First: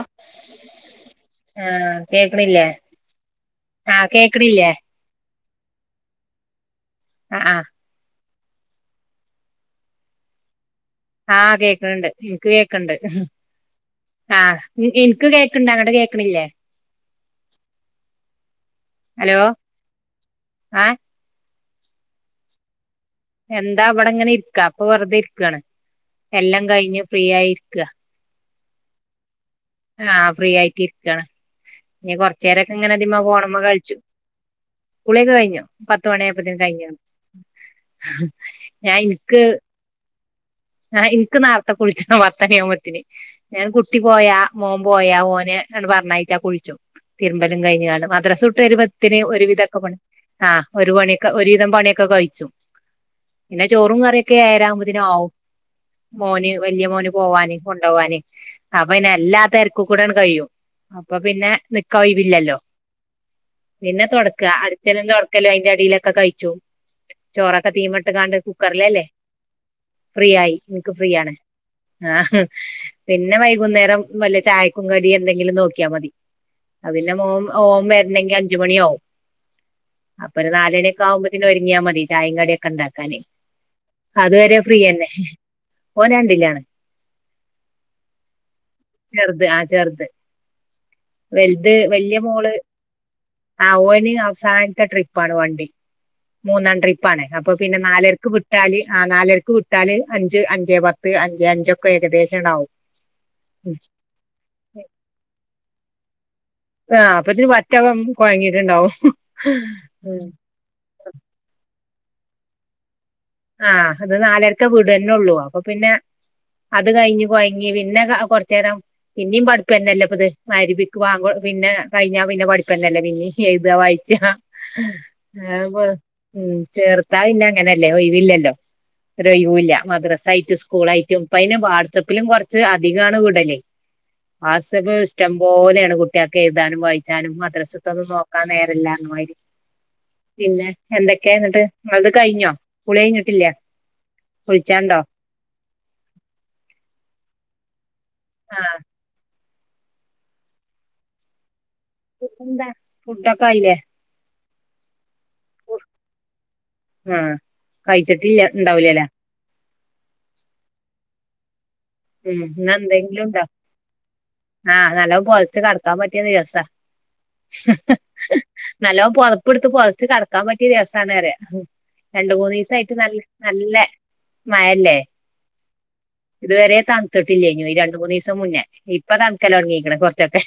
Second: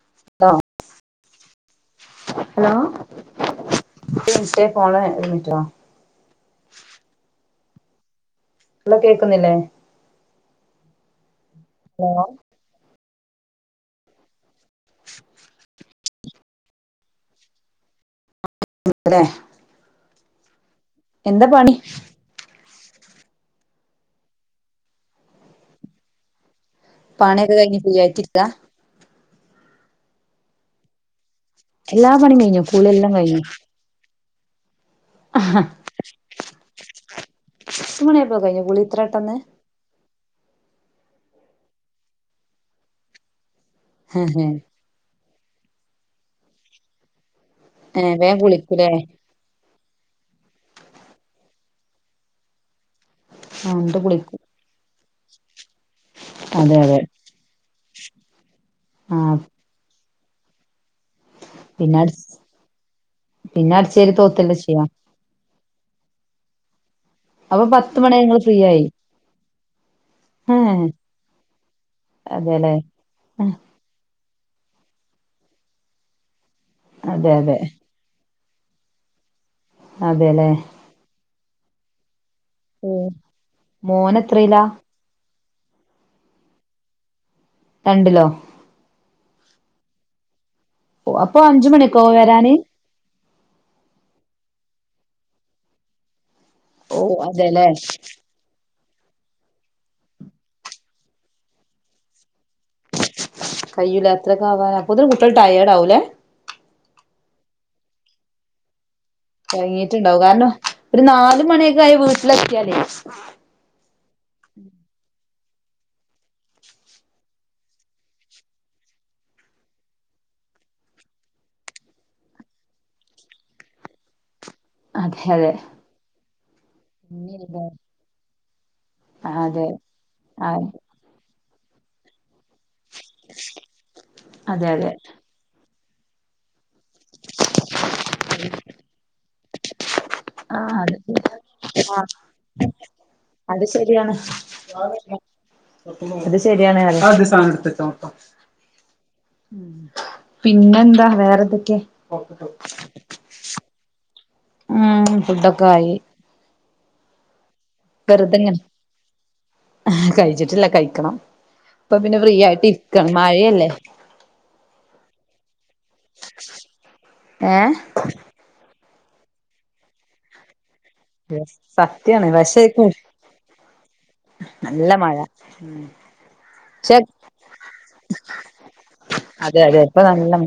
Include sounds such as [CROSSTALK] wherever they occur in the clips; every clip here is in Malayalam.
ആഹ. ഹലോ കേക്ണില്ലേ ഹലോ ആ കേക്ണില്ലേ.. എിട്ടോ [UNINTELLIGIBLE] ആ ആ.. ന്ന. കേക്കുന്നില്ലേ.. ആഹ കേക്ണ്ണ്ട്. ഹലോ ഇൻക്ക് കേക്കണ്ട് ആഹ. ഇൻക്ക് കേക്ണ്ട്. അങ്ങണ്ട് കേക്ണില്ലേ. അതെ ഹലോ.. ആ ഹേ.. എന്ത പണി.. എന്താ വിടെങ്ങനെ ഇരിക്കാ പ്പ വെറുതെ ഇരിക്കണ് എല്ലം കഴിഞ്ഞു.. പണയൊക്കെ കഴിഞ്ഞു. ഫ്രീ ആയിട്ടിരികാ.. ആഹ ഫ്രീ ആയിട്ട് ഇരിക്കണ് എല്ലാ ഇനി പണിയും കഴിഞ്ഞോ കൊറചേരൊക്കെ കുളി ഇങ്ങനെ എല്ലാം തിമ്മേ കഴിഞ്ഞോ ഫോണുമ്മെ കൾച്ചു.. കുളിയൊക്ക് കഴിഞ്ഞു പത്ത് മണി അ യപ്പത്തേന് കഴിഞ്ഞു പത്ത് മണിയായപ്പോ കഴിഞ്ഞോ കുളി ഞാൻ ഇത്ര പെട്ടെന്ന് ഇന്ക്.. ആ ഇന്ക്. നർത്തെ കുളിച്ചണംപത്തണിഅവുബോത്തിന്. ഞാൻ കുട്ടി പോയ മോ.. പോയാ ഓനെ ആണ്ട് പർണയച്ച കുഴിച്ചു.. തിരുമ്പലും കഴിഞ്ണ്ട് ഏഹ് വേഗം മദ്രാസട്ട് കുളിക്കൂലേ വരുബത്തിന് ആഹ് ഒരു വിധൊക്കെപണി.. ആഹ് ഒരു പണിയൊക്കെ ഒരുവിധം പണിയൊക്കെ കഴിച്ചു.. പിന്നെ ചോറും എന്നിട്ട് കറിയൊക്കെ കുളിക്കും എയരാ ആവുമ്പതിനാവും.. മോന് അതെ വല്ല്യ അതെ മോന് പോവാന് കൊണ്ടവാന് അപ്പൊ പിന്നെ ആഹ് എല്ലാ തെര്.. കുകൂടാണ്ട് കയും അപ്പൊ പിന്നെ.. നിക്ക പിന്നെ അടി ഒയിവില്ലല്ലോ പിന്നെ അടിച്ചേരി തോടക്ക തോത്തല്ലേ ചെയ്യാ അടിച്ചലും തോടക്ക.. കലും അയിന്റെ അടിലൊക്കെ കഴിച്ചു അപ്പൊ ചോറൊക്കെ പത്ത് മണി തീമട്ട്കാണ്ട്. നിങ്ങൾ ഫ്രീ ആയി കുക്കറിലല്ലേ.. ഫ്രീ യായി. ഏഹ് എനിക്ക് ഫ്രീ ആണ് ആഹ് അതെല്ലേ പിന്നെ വൈകുന്നേരം.. വല്ലേ ചായക്കു കടി എന്തെങ്കിലും നോകിയ മതി.. അതിന്നെ അതെ ഓം അതെ ഓം വരുന്നെങ്കിൽ അഞ്ചുമണിയാവും.. അതെല്ലേ അപ്പൊരു നാലണിയൊക്കെ ആവുമ്പോതിന് ഒരുങ്ങിയാ മതി ചായി കടിക്കെ ണ്ടാക്കാന് മോന് അത്വാര.. എത്രയിലാ എന്നെഷ്ഷ് ഓനണ്ടില്ലാന്ന്.. രണ്ടിലോ.. ചെറുത്. ആ ചെറുത്.. അപ്പൊ അഞ്ച് വലുത് മണിയൊക്കെ ആവോ വല്ല്യ മോള് വരാന് ആ വോനി അവസാൻത്തെ ട്രിപ്പാണ് വണ്ടി.. മൂന്നാം ഓ ട്രിപ്പാണ് അപ്പൊ അതെല്ലേ പിന്നെ നാലര്ക്ക് വ് ട്ടാല് ആ നാലര്‌ക്ക്‌വിട്ടാല് അഞ്ച് അഞ്ചേപത്ത് അഞ്ചെ അഞ്ചൊക്കെ ഏകദേശണ്ടാവും. കയ്യൂല അത്രൊക്കെ ആവാന് അപ്പോത്തിന് കുട്ട്യോള് ടയേഡാ ആവുല്ലേ? ആ അപ്പൊത്തിന് പറ്റെ കൊയ്ങ്ങീട്ട്ണ്ടാവും. കൊയ്ങ്ങീട്ട്ണ്ടാവും കാരണം ഒരു ന്നാല്മണിയൊക്കെ ആയി വീട്ട്‌ലെ ത്യാലേ ആ അത് നാലരക്ക വീടന്നെ ഒള്ളൂ അപ്പൊ പിന്നെ അത് കയ്ഞ്ഞ് കൊഴങ്ങി പിന്നെ കൊർചേരം പിന്നിം പഠിപ്പെന്നെല്ലപ്ത് മയിരിബിക് വാങ്കോ പിന്നെ കഴിഞ്ഞാ പിന്നെ പഠിപ്പന്നല്ലേ പിന്നിം എയ്താ വായ്ചാ [UNINTELLIGIBLE] അതെ മ് ചേർത്താ പിന്നെ അതെ അങ്ങനല്ലേ ഒയിവില്ലല്ലോ. അതെ ഒരോയിവുല്ല ആ മദ്രസായിട്ടും സ്കൂളാ യിട്ടും ഇപ്പ അയ്ന് വാട്സപ്പിലും കൊർ ച്ച് അധികാണ് വിടല് അതെ അതെ വാട്സപ് ഇഷ്ടം പോലേണ് കു കുട്ട്യാക് എയ്താനും വായിച്ചാനും മദ്രസ്ത്തത് നോകാനേരല്ലന്ന മായിരി. ആ പിന്നെ അതെ എന്തൊക്കെന്നട്ട് ആ നിങ്ങൾത് കയ്ഞ്ഞോ? അത് ശെരിയാണ് കുളിച്ചാണ്ടോ പോവെന്നെ. അത് ശെരിയാണ് അറ്യാ. ആഹ്. പിന്നെന്താ വേറെതൊക്കെ? പിന്നെന്താ ഫുഡൊക്കെ ആയില്ലേ ഉം ഫുഡൊക്കായി. ആ കയ്ച്ചിട്ട്ല്ല്യ ഇണ്ടാഊലലേ. കയ്ച്ചിട്ടില്ല കയ്ക്കണം ഇപ്പ പിന്നെ ഫ്രീ ഉം ആയിട്ട് ഇര്ക്കാണ് മഴയല്ലേ? ആ ന്നല്ലോം പൊത്ച്ച് കട്ക്കാൻ പറ്റ്യ ദിവസാ ഏ നല്ലോം പൊതപ്പ്ട്ത്ത് പൊത്ച്ച് കടക്കാൻ പ റ്റ്യ ദിവസാണ് പറ്യാ സത്യാണ് രണ്ട്‌ പക്ഷെ മൂന്നീസായ്ട്ട് ന്നൽ നല്ലെ നല്ല മയല്ലേ മഴ ഇതുവരെ പക്ഷെ തൺതിട്ടില്ലേനീ ഈ രണ്ട് മൂന്നീസം മുന്നേ ഇപ്പ തൺക്കലൊട്ങ്ങീക്ക്ണ് കൊർച്ചേര്തെ.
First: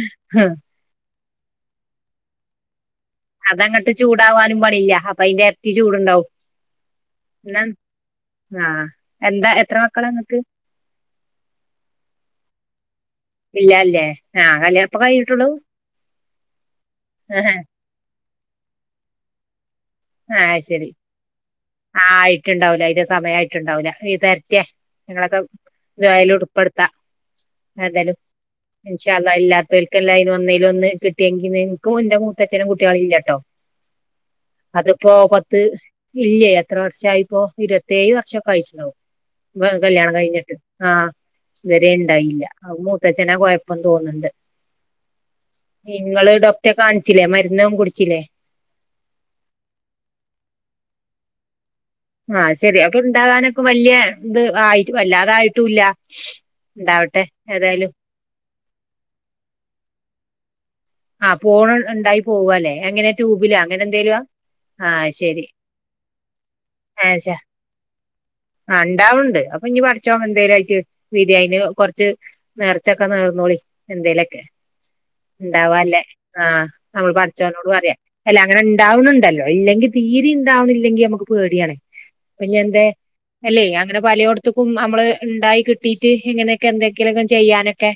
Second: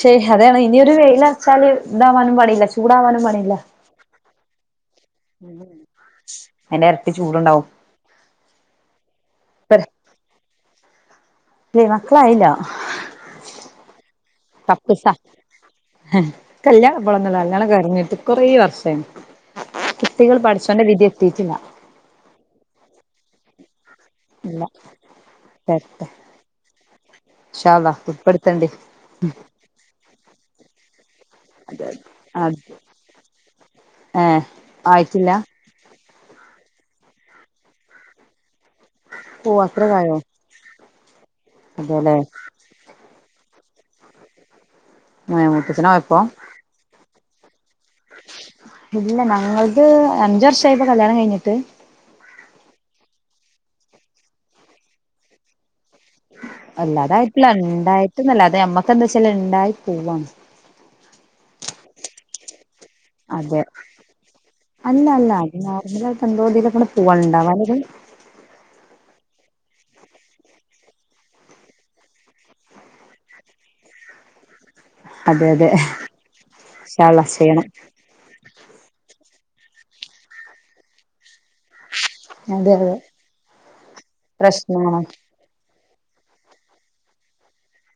ശെ അതാണ് ഇനിയൊരു വെയ്ല ർച്ചാല് ഇതാവാനും പണില്ല ചൂടാവാനും പണിയില്ല. അതങ്ങട്ട് ചൂടാവാനും പണിയില്ല്യ അപ്പ അയ്ന്റെരട്ടി ചൂട്ണ്ടാവും അതിന്റെ ഇരട്ടി ന്ന ചൂടുണ്ടാവും ആ എന്താ എത്ര മക്കളാങ്ങക്ക്? ഇല്ലേ മക്കളായില്ല. ഇല്ല അല്ലേ ആ പത്ത് കല്യണപ്പ സ കയ്ഞ്ഞിട്ടൊള്ളൂ? കല്യാണം ഇപ്പളൊന്നൊല്ല കല്യാണം കയ്ഞ്ഞിട്ട് കൊറേ വർഷായീണ് കുട്ടികൾ പടച്ചോന്റെ വിധി എത്തീട്ടില്ല. ആ ആയ്ട്ട്ണ്ടാവൂല അയ്ന്റെ സമയായിട്ടുണ്ടാവൂല. ഈ ഇല്ല തര്റ്റെ ഞങ്ങളൊക്കെ വരട്ടെ ദുഹായിൽ ഉൾപ്പെടുത്താ ഇൻഷാ അള്ളാ ഏതാലും ഉൾപ്പെടുത്തണ്ട് ഇൻഷാ അള്ളാ ഇല്ലാത്തോൽക്കല്ലെ അയ്ന് ഒന്നേ ലൊന്ന് കിട്ട്യങ്കില് അതെ ഇൻക്കും ഇന്റെ അതെ അത് മൂത്തച്ഛനും കുട്ട്യാള് ഇല്ലട്ടോ ഏഹ് അതിപ്പോ ആയിട്ടില്ല പത്ത് ഇല്ല്യാ എത്ര വർഷായിപ്പോ ഇരുവത്തേയ് വർഷൊക്കെ ആയിട്ട്ണ്ടാവും ഓ കല്യാണം അത്രക്കായോ കയ്ഞ്ഞിട്ട്. ആ ഇതെരെ അതെല്ലേ ഇണ്ടായില്ല അത് മൂത്തച്ഛനാ കൊയപ്പം തോന്ന്ണ്ട്. ഏഹ് മൂത്തച്ഛനായപ്പോ നിങ്ങള് ഡോക്ടന്റെ കാൺച്ചിലേ മര്ന്നൊന്നും കുട്ച്ചിലേ? ഇല്ല ഞങ്ങൾത് അഞ്ച് വർഷായിപ്പോ കല്യാണം കയ്ഞ്ഞിട്ട്. ആ ശെരി അപ്പൊ ഇണ്ടാകാനൊക്കെ വല്യ ഇത് ആയി്ട് വല്ലാതായിട്ടൂല്ല. വല്ലാതായിട്ടില്ല ഇണ്ടായിട്ട്ന്നല്ലാതെ അമ്മക്കെന്താച്ചാല് ഇണ്ടായി പൊവ്വാണ്. ആ പോൺ ഇണ്ടായി പോവാല്ലെ എങ്ങനെ ട്യൂബില അതെ അങ്ങനെ എന്തേ ല്യൊ? അല്ല അല്ല അത് ആ ശ [UNINTELLIGIBLE] ആ ഇണ്ടാവ്ണ്ട് അപ്പൊ ഇഞ്ഞ് പട്ച്ചോൻ എന്തേലായിട്ട് വിധി അയ്ന് കൊർച്ച് ന്നേർച്ചൊക്കെ നേർന്നോളി എന്തേലൊക്കെ. അതെ അതെ ഇണ്ടാവാല്ലേ ആ ഇൻഷാ നമ്മൾ അല്ലാഹ് ചെയ്യണം പട്ച്ചോന്നോട് പറ്യാ. അല്ല അങ്ങനെ ഇണ്ടാവ് ണ്‌ടല്ലോ ഇല്ലെങ്കി തീരിം ഇണ്ടാവ്ണില്ലെങ്കി അമ്മക്ക് പേട്യാണേ. അതെ പെഞ്ഞെന്തേ അതെ എല്ലേ അങ്ങനെ പലോട്‌ത്ത്‌ക്കും പ്രശ്നമാണ് അമ്മള് ഇണ്ടായി ക് [UNINTELLIGIBLE] ഇങ്ങനെയൊക്കെ എന്തെക്കിലൊക്കെ ചെയ്യാനൊക്കെ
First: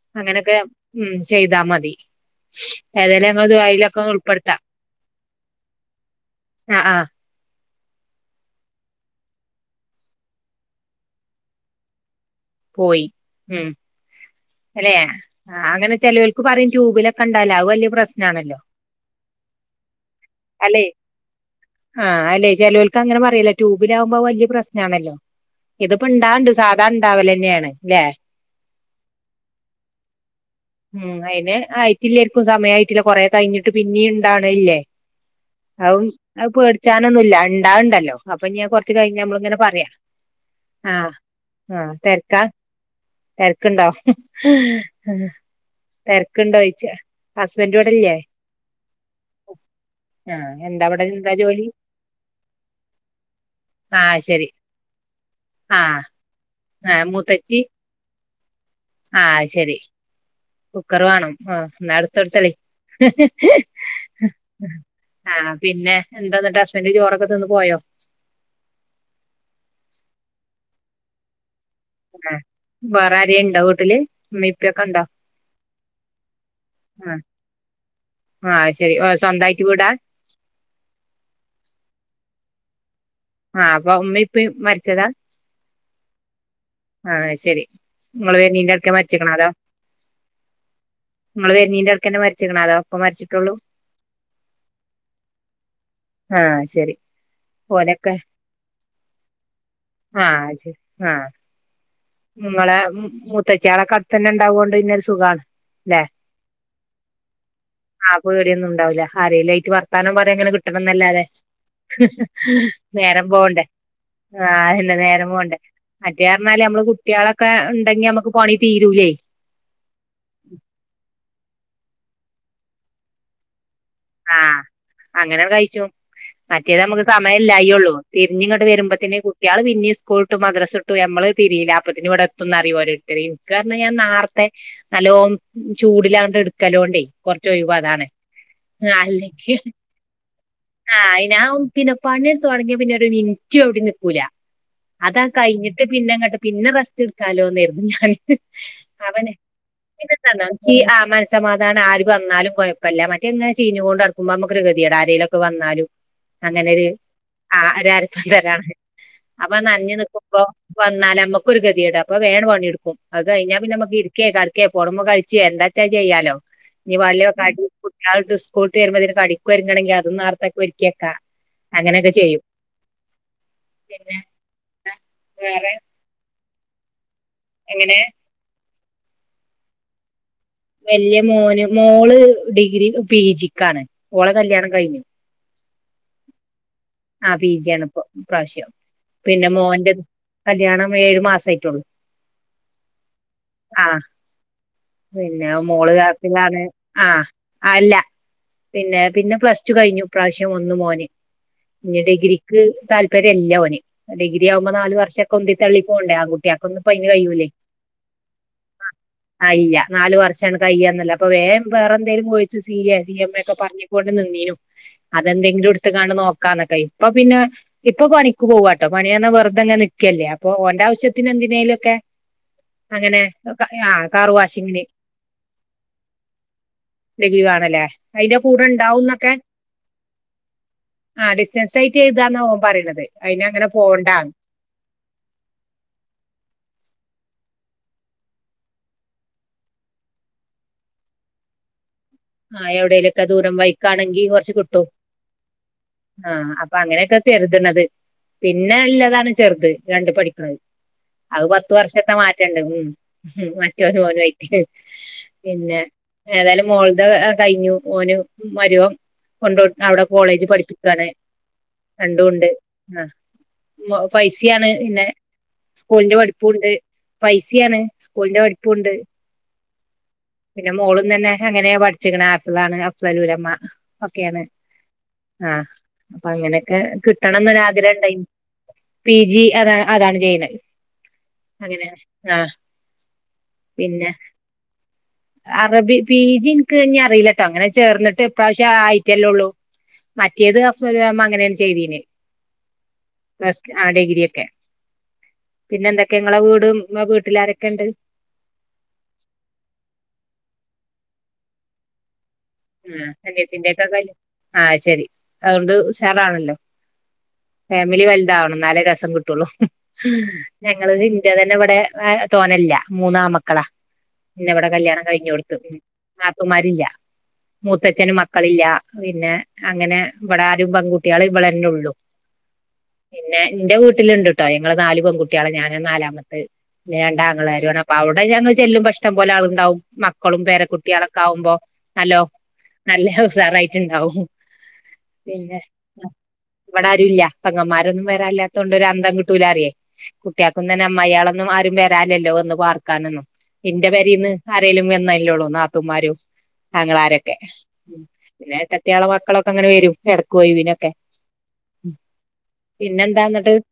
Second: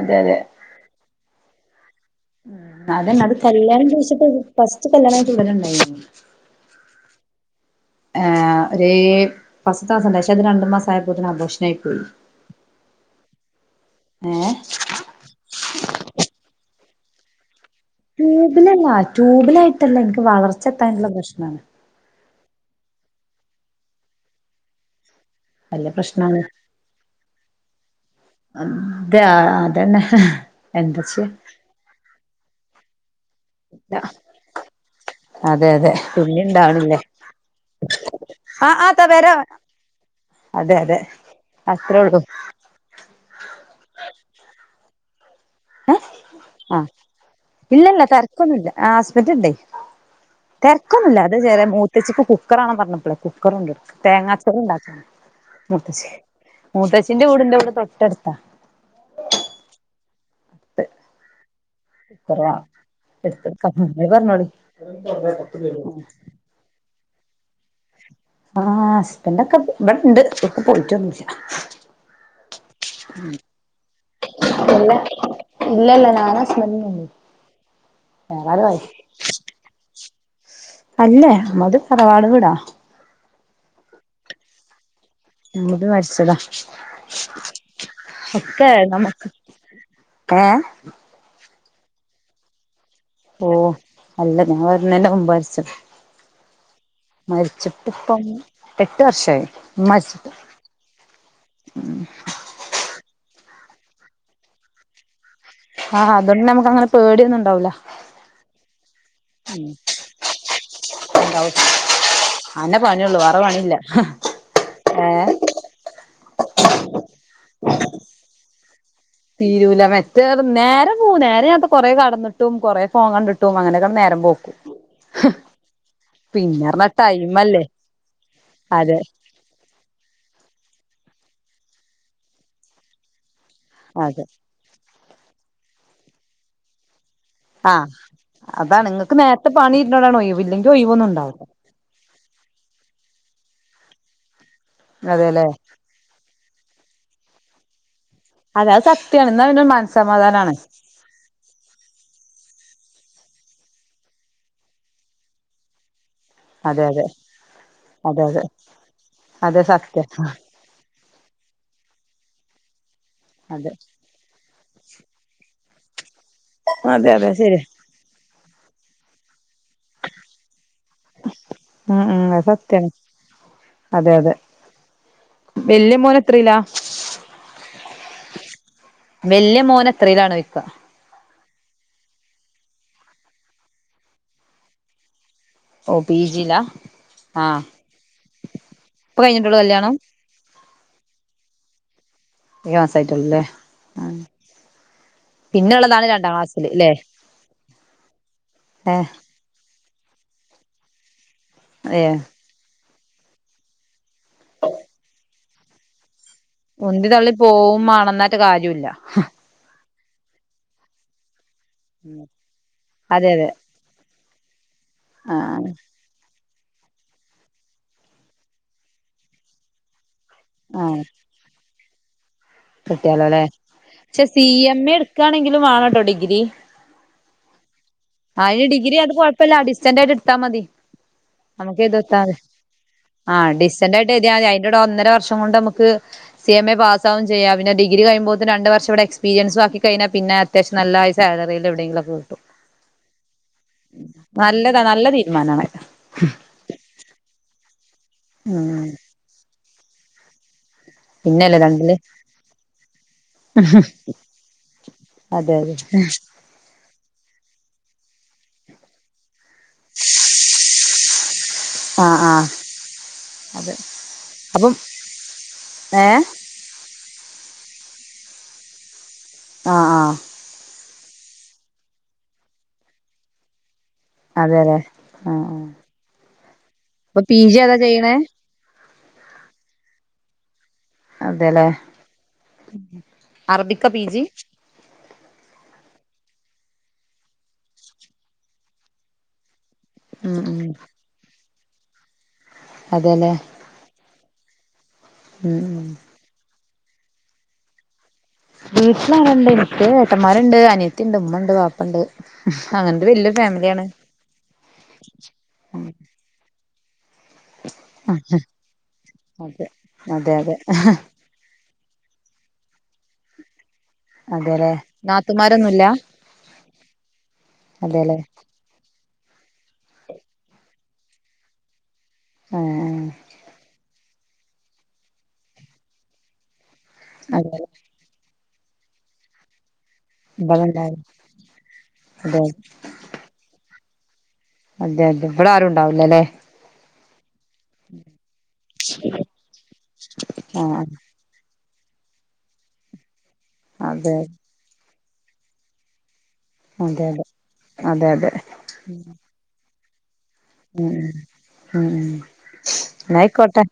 അതെ അതെ അങ്ങനൊക്കെ ഉം. ചെയ്താമതി. ആ അതന്നെ അത് കല്യാണം ചോദിച്ചിട്ട് ഉൾപ്പെടുത്താം ഫസ്റ്റ് കല്യാണയ്റ്റ് ഉടനെണ്ടായിരുന്നു ആഹ് ആഹ് ഒരു ഫസ്റ്റ് മാസ്ണ്ടയിനിം പക്ഷേ അത് രണ്ടു മാസം ആയപ്പോ തന്നെ അബോർഷന ആയി പോയി പോയി ഉം ഏഹ് അല്ലെ ആഹ അങ്ങനെ ചെലോൽക്ക് പറയും ടൂബിലൊക്കെണ്ടല്ല അയ് വല്യ പ്രശ് ട്യൂബിലല്ല ട്യൂബിലായിട്ടല്ല എൻക്ക് വളർച്ചെത്താനുള്ള പ്രശ്നാണ്. ആഹ് അല്ലെ ചെലോൽക്ക് അങ്ങനെ പറയോലോ ട്യൂബിലാകുമ്പോ വല്യപ്രശ്ന ആണല്ലോ വല്യ ഇത്പ്പ പ്രശ്നാണ് ഇണ്ടവ്ണ്ട്. രണ്ടാവല തന്നെയാണ്ല്ലേ അതെ അതന്നെ എന്താ ചെ റ്റില്ലരിക്കും സമയ ആയിറ്റില്ല കൊറെ കഴിഞ്ഞിട്ട് പിന്നെയ ഉണ്ടാണ്ല്ലേ അതെ അതെ അും പിന്നെ അത് ഇണ്ടാവണില്ലേ പേടിച്ചാനൊന്നുല്ല ഉണ്ടാവണ്ടല്ലോ അപ്പൊ ആ ഞാൻ ആ കൊറച്ച താ കഴിഞ്ഞ് നമ്മള വരാം ഇങ്ങനെ പറയാ അതെ അതെ ആഹ് ആഹ് അത്രേ ഉള്ളൂ തെരക്കാ? തെര്ക്കുണ്ടോ? ആ ആ ഹസ്ബൻഡ് ഇല്ലല്ല ഇവടെല്ലേ തെരക്കൊന്നുംല്ല ഹസ്ബെന്റ് ഇണ്ടേ ആ എന്താ ഇവടെ തെക്കൊന്നുമില്ല എന്താ അത് ചേരെ ജോലി മൂത്തച്ചിക്ക് കുക്കറാണ പറഞ്ഞപ്പളെ കുക്കറുണ്ട് ആ ശരി തേങ്ങാച്ചെറുണ്ടാക്ക ആ മൂത്തശ്ശി ആ മൂത്തശ്ശിന്റെ വീടും ന്റെ മൂത്തച്ചി വീടും തൊട്ടടുത്താ. ആഹ് ശെരി. [INAUDIBLE] കുക്കറ് വേണം ആ ന്നാ അടുത്തടുത്ത് കുക്കറാ എടുത്തെടുക്കാം ഇങ്ങള് പറഞ്ഞോളി ആ പിന്നെ എന്താന്ന്ട്ടാസ് [UNINTELLIGIBLE] ചോറൊക്കെ നിന്ന് പോയോ? ആ ഹസ്ബന്റ് ഒക്കെ [UNINTELLIGIBLE] ഇവിടെണ്ട് പോയിറ്റൊന്നുല്ല. ആഹ് [INAUDIBLE] വേറെ ആര്യേണ്ടോ വീട്ടില് മ്മീ പ്പി ക്കെണ്ടോ. ഇല്ല ഇല്ല നാന് [UNINTELLIGIBLE] ആഹ് ശെരി സ്വന്തയിറ്റ് വീടാ അല്ലേ മ്മൾത് തറവാട് വീടാ. ആഹ് പ്പൊ മ്മീ പ്പി മരിച്ചതാ മ്ൾത് വരിച്ചതാ. ആഹ് ശരി നിങ്ങള് ഒക്കെ വരുന്നീന്റെ എടയ്ക്കാ ആണം മരിച്ചിക്കണ ഏ ങ്ങള് വെര്നെന്റെ എട്കെന്നെ മരിച്ചരിക്കണാ തോ? ഓ അല്ല ഞാൻ വരുന്ന ന്റെ മരിച് ആഹ് ശരി മരിച്ചിട്ട് ഓലൊക്കെ ഇപ്പം എട്ട് വർഷയി മരിച്ചിട്ട് ഉം ഇങ്ങളെ മൂത്തച്യേളൊക്ക അട്തെന്നെ ണ്ടാവുകോണ്ട് ന്നെ ഒര് സുഖണ്. ആഹ് അതൊണ്ട് നമക്ക് അങ്ങനെ പേടിന്നുംണ്ടാവൂല. ആ പേടിന്നും ണ്ടാവൂലാ ആരേല് ആയിറ്റ് വർത്താനം പറയും അങ്ങനെ കിട്ടണംന്നല്ലാതെ. ഉണ്ടാവും അന്നെ പണിയുള്ളൂ നേരം വേറെ പോണ്ടേ പണിയില്ല ആഹ് അല്ല ഏ നേരം പോണ്ടേ. മറ്റേ അർണാല് അമ്മള് കുട്ട്യേളെക്കെ ണ്ടെങ്കി അമ്മക്ക് പണി തീരൂല്ലേ. തീരുല മറ്റേത് നേരെ പോവ് നേരെ ആപ കൊറെ കടന്നിട്ടും കുറെ ഫോങ്ങ കണ്ടിട്ടും അങ്ങനെയൊക്ക നേ ആഹ് അങ്ങന കയ്ച്ചു. മറ്റേത് പിന്നെറഞ്ഞ അമ്മക്ക് ടൈമല്ലേ സമയമല്ലായി ഉള്ളൂ തിരിഞ്ഞു ഇങ്ങോട്ട് അതെ വെരുമ്പോത്തനെ കുട്ടിയാള് പിന്നേം സ്കൂൾട്ടും മദ്രസ്ട്ടും നമ്മള്ൾതിരിയില്ല അപ്പൊത്ത്ന് വിടെത്തുംന്നറിം ഓരോര്ത്തര് കാര്ണം ഞാൻ അതെ നാർത്തെ നലോ ചൂടിലാണ്ട് എടുക്കലോണ്ടേ കൊറച് ആ ഒഴവാ അതാണ്.. അതാണ് ഇങ്ങക്ക് നേര്ത്തെ അല്ലെങ്കി പണി ഇരുന്നോടാണ് ഒയ് വ് ഇല്ലെങ്കി ഒയിവൊന്നും ആഹ് ണ്ടാവൂല. ഞാൻ പിന്നെ പണി എട്ത്ത് തൊടങ്ങ്യ പിന്നെ ഒരു മിനിറ്റ് എവിടെ നിക്കൂല അതാ അതെല്ലേ കയ്ഞ്ഞി പിന്നെ അങ്ങട്ട് പിന്നെ റസ്റ്റ് എടുക്കാലോന്നര് തും ഞാൻ. അതെ അത് സത്യാണ് അവനെ എന്നാ പിന്നെ പിന്നെന്തന്നോ മനസ്സമാധാനാണ് ച്ചി ആമൻ സമാധാന ആര് വന്നാലും കൊയപ്പല്ല മറ്റെങ്ങനെ ചീഞ്ഞുകൊണ്ടട്ക്കുമ്പോ കൊണ്ട് നടക്കുമ്പോ നമ്മക്ക് ഒര് ഗതെട ആരെലൊക്കെ വന്നാലും. അതെ അങ്ങനെര് അതെ അതെ അതെ [UNINTELLIGIBLE] അപ്പൊ അതെ നഞ്ഞ് സത്യം ന്ക്കുമ്പോ വന്നാല് അമ്മക്ക് ഒരു ഗതിഏടാ അപ്പ വേണം പണി എടുക്കും അത് കഴിഞ്ഞാ അതെ പിന്നെ അമ്മക്ക് വെക്കെ കട്ക്കെ ഫോൺമ്മേ കൾച്ചേ എന്താച്ചാ ചെയ്യാലോ നീ അതെ വല്യ അതെ കൈ ശരിയാ കുട്ട്യാള്ട്ടു സ് സ്ക്കൂള് ട്ട് വരുമ്പോതിന് കടിക്കൊരുങ്ങണെങ്കി അതും നാർത്തൊക്കെ ഒരുക്കി വെക്കാ ഉം അങ്ങനെക്കെ ഉം ചെയ്യും അത് സത്യാണ് അതെ പിന്നെന്താ വേറെ? ത്രീലാ എങ്ങനെ വെല്ല്യ, മോനെത്രെലാണ് ഒയ്കാ? വെല്ല്യ മോന്, മോള്, ഡിഗ്രി, പി, ജി, ക്കാണ്. ഓളെ കല്യാണം കഴിഞ്ഞു. ഓഹ്, പി, ജി, ലാ? ആഹ്, പി, ജി, ആണ്. ഇപ്പൊ, ഇപ്രാവ്ശ്യം. ഇപ്പൊ പിന്നെ, കഴിഞ്ഞിട്ടുള്ളൂ കല്യാണം മോന്റെകല്യാണം. ഏഴു, മാസ ആയിറ്റൊള്ളൂ. ഏയ്, മസായിറ്റൊള്ളു ലെ? ആഹ്. പിന്നെ, മോള് ഉള്ളതാണ് രണ്ടാം കാസിലാണ്. ക്ലാസ്സില് ല്ലേ ആഹ്, അല്ല. പിന്നെ, ഏഹ് പിന്നെ, പ്ലസ് ടു, കഴിഞ്ഞു. ഇ പ്രാവശ്യം ഒന്ന് മോന്. ഇഞ്ഞ് ഏഹ് ഡിഗ്രി ക്ക്, താല്പര്യം ല്ല. ഓന്, ഡിഗ്രി ആവുമ്പോ, നല് വർഷക്കുന്തി തള്ളി പോണ്ടേ. ആങ്കുട്ട്യാ ഉന്തി, തള്ളി, പോവുമാണം ന്നാറ്റ്- കാര്യുല്ല. ആയീല്ല്യ, നാല് വർഷണ് കയ്യന്നല്ല പ്പൊ, വേം, വേറെന്തേലും, കോയിച്ച്. സി യ്യെ, സിയെ, അതെ അതെ എമ്മൊക്കെ, പറഞ്ഞുകൊണ്ട് നിന്നീനു. അതെ, ആഹ് ന്തേങ്കിലും ടുത്തു ങ്ങാണ്ട് നോ [UNINTELLIGIBLE] ഇപ്പൊ, പിന്ന ഇപ്പൊ പണിക്ക് പോവാട്ടോ? പണിന്നർഞ വെറുതെങ്ങനെ നി ക്കല്ലേ. അപ്പൊ, ഓൻ്റാ ആഹ് വശ്യത്തിനെന്തി നേലക്കെ. അങ്ങനെ, ആഹ് ക്ഷെ കാർ സി, എം, വാഷിങ്ങിന് എ, ട്ക്കാണെങ്കിലും വാണട്ടോ. ഡിഗ്രി ഡിഗ്രീ വാണല്ലേ? അയിന്റെ കൂടെ അതിന് ഡിഗ്രി അത് ണ്ടാവുന്നൊക്കെ. കുഴപ്പമില്ല ഡിസ്റ്റന്റ് ആയിട്ട് എടുത്താൽ മതി ആഹ്, നമുക്ക് ഡിസ്റ്റൻസായിട്ട് ചെയ്തെടുത്താ എഴുതാ മതി ന്നോൻ പറയ്ണത്. അയിനങ്ങനെ പോണ്ടാന്ന്. അയിന്റെടെ ഒന്നര വർഷംകൊണ്ട് നമുക്ക്. സി, എം, എ, പാസാവു ചെയ്യാം, പിന്ന, ഡിഗ്രീ കഴിയ്പോത്തിന് രണ്ട്, വർഷംവിടെ എക്സ്പീരിയൻസും ആക്കികഴിഞ്ഞാ പിന്നേ, അത്യാവഷ്യം നല്ല സാലറീ ലെവിടേങ്കിലൊക്കെ കി ആഹ്, എവിടേലൊക്കെ ദൂരം വൈക്കാണെങ്കി കൊറച്ച് നല്ലതാ കിട്ടും. നല്ല തീരുമാനമാണ് ആഹ്, അ പ്പങ്ങനെക്കെ കെരുത്ണത്. ഉം പിന്നെല്ലതാണ് ചെറുത്. രണ്ട് പഠിക്ക്ണത്. അത്, പിന്നല്ലേ പത്ത് രണ്ടില് വർഷത്തെ മാറ്റണ്ട്. ഉം, മറ്റോനും ഓനോയിറ്റ്. അതെ, യതെ? ഏതാലും, മോൾദ അ, ആ കഴിഞ്ഞു. ഓന്, മരോം. കൊണ്ടോട് അവടെ, കോളേജ് പഠിപ്പിക്കണ്. ആ രണ്ടു ആ ണ്ട്, ആഹ്, അതെ ഫൈസിയാണ് അപ്പം പിന്നെ, ഏ സ്കൂളിന്റെ പഠി പ്പുണ്ട്. ഫൈസിയാണ്, സ്കൂളിന്റെ പഠിപ്പുണ്ട്. ആഹ്, ആഹ്. പിന്നെ, മോളും തന്നെ, അങ്ങനെ പഠിച്ചിക്ക്ണ്. ഹാഫിളാണ് അഫ്ളലുലമ. ഒക്കേണ്. അതെല്ലേ ആ ആ ആഹ്, അപ്പൊ അങ്ങനൊക്കെ അപ്പൊ പി ജി ഏതാ ചെയ്യണേ കിട്ടണംന്നൊരാഗ്രഹണ്ടായിനി. പി, ജി, അതാണ് അതാണ്, ചെയ്ണ്. അതെല്ലേ അങ്ങനെ ആഹ്, അറബിക്ക പി പിന്നെ. ജി അറബി, പീജിൻ ക്ക്, ഞ്ഞറീലട്ടോ. അങ്ങനെ ചേർന്ന്ട്ട് പ്രാവശ്യ ആയിട്ടെല്ലെള്ളൂ.... ഉം മറ്റേത് ഉം അഫ്ളലുലമ അങ്ങനേണ്? ചെയ്തീന് അതെ, ല്ലെ? ആഹ്, ഡിഗ്രി, ഒക്കെ ഉം പിന്നെ ഉം എന്തൊക്കെ? ങ്ങളെ വീടും വീട്ടിലാരൊക്കെണ്ട്. വീട്ടിലാള്ണ്ട്. എനിക്ക് ഏട്ടന്മാരുണ്ട്. അനിയത്തിണ്ട്. ഉമ്മണ്ട്, വാപ്പണ്ട്. അങ്ങൻത്തെ ആഹ് വല്യ അനിയത്തിന്റെ ഫാമിലിയാണ്. ഒക്കെ കല്യാ ആഹ്, ശരി അതോണ്ട് ഉഷാറാണല്ലോ? ഫാമിലി വല്താവണം. ന്നാലേ രസം കിട്ടൊള്ളൂ... ഉം, അതെ അതെ അതെ ഞങ്ങള്. തന്നെവിടെ തോനല്ല. മൂന്നാ മക്കളാ. ഇന്നവടെ അതെല്ലേ കല്യാണം കഴിഞ്ഞോട്ത്ത്. നാത്തുമാരൊന്നുല്ല നാത്തൂമാരില്ല. മൂത്തച്ഛന് അതെല്ലേ മക്കളില്ലാ -പിന്നെ, അങ്ങനെ ഇവടെ ആരും പെൺകുട്ടിയേള് ഇവിളെന്നൊള്ളു... ഏ.. പിന്നെ, ഇന്റെ വീട്ടില്ണ്ട്ട്ടോ. ഞങ്ങള് നാല് പെൺകുട്ടിയേള, ഞാനാ നാലാമത്ത് പിന്നെ അതെ രണ്ടാങ്ങളാരു ആണ്. പ്പ. അവ്ടെ ഞങ്ങള് ചെല്ലുമ്പോ ഷ്ടം പോലാളുണ്ടാവും മക്കളും പേര ഇവിടെണ്ടാവും കുട്ടിയേളൊക്കാവുമ്പോ. നല്ലോം. അതെ നല്ല ഹൊസാറായിട്ടുണ്ടാവും, അതെ അതെ ഇവിടെ പിന്നെ ആരും ഉണ്ടാവില്ലല്ലേ ഇവിടാരുല്ല. പ്പെങ്ങമാരൊന്നും വെരാല്ലാത്തോണ്ട് ഒരു അന്തം കിട്ടൂല അറിയേ, കുട്ടിയാ ക്കും ആ തന്നെ, അമ്മായളൊന്നും ആരും വര വരാലല്ലോ, വന്ന് പാർക്കാനൊന്നും ഇന്റെ അതെ പെരീന്ന് ആരേലും വന്നല്ലോള്ളൂ നാത്തൂമാര്. അതെയതെ പിന്നെ ഏട്ടത്തിയേളെ മക്കളൊക്കങ്ങനെ വരും ഉം ഏടക്കൊഴുവിനൊക്കെ ഉം ഉം പിന്നെന്താ ന്നട്ട് എന്നായിക്കോട്ടെ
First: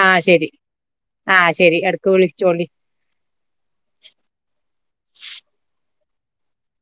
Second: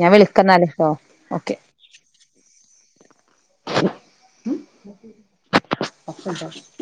ഞാൻ ആഹ് ശരി വിളിക്കന്നാല് ട്ടോ ആഹ് ഓക്കെ ശരി എട് ക്ക്‌ വിൾചോണ്ടി [UNINTELLIGIBLE]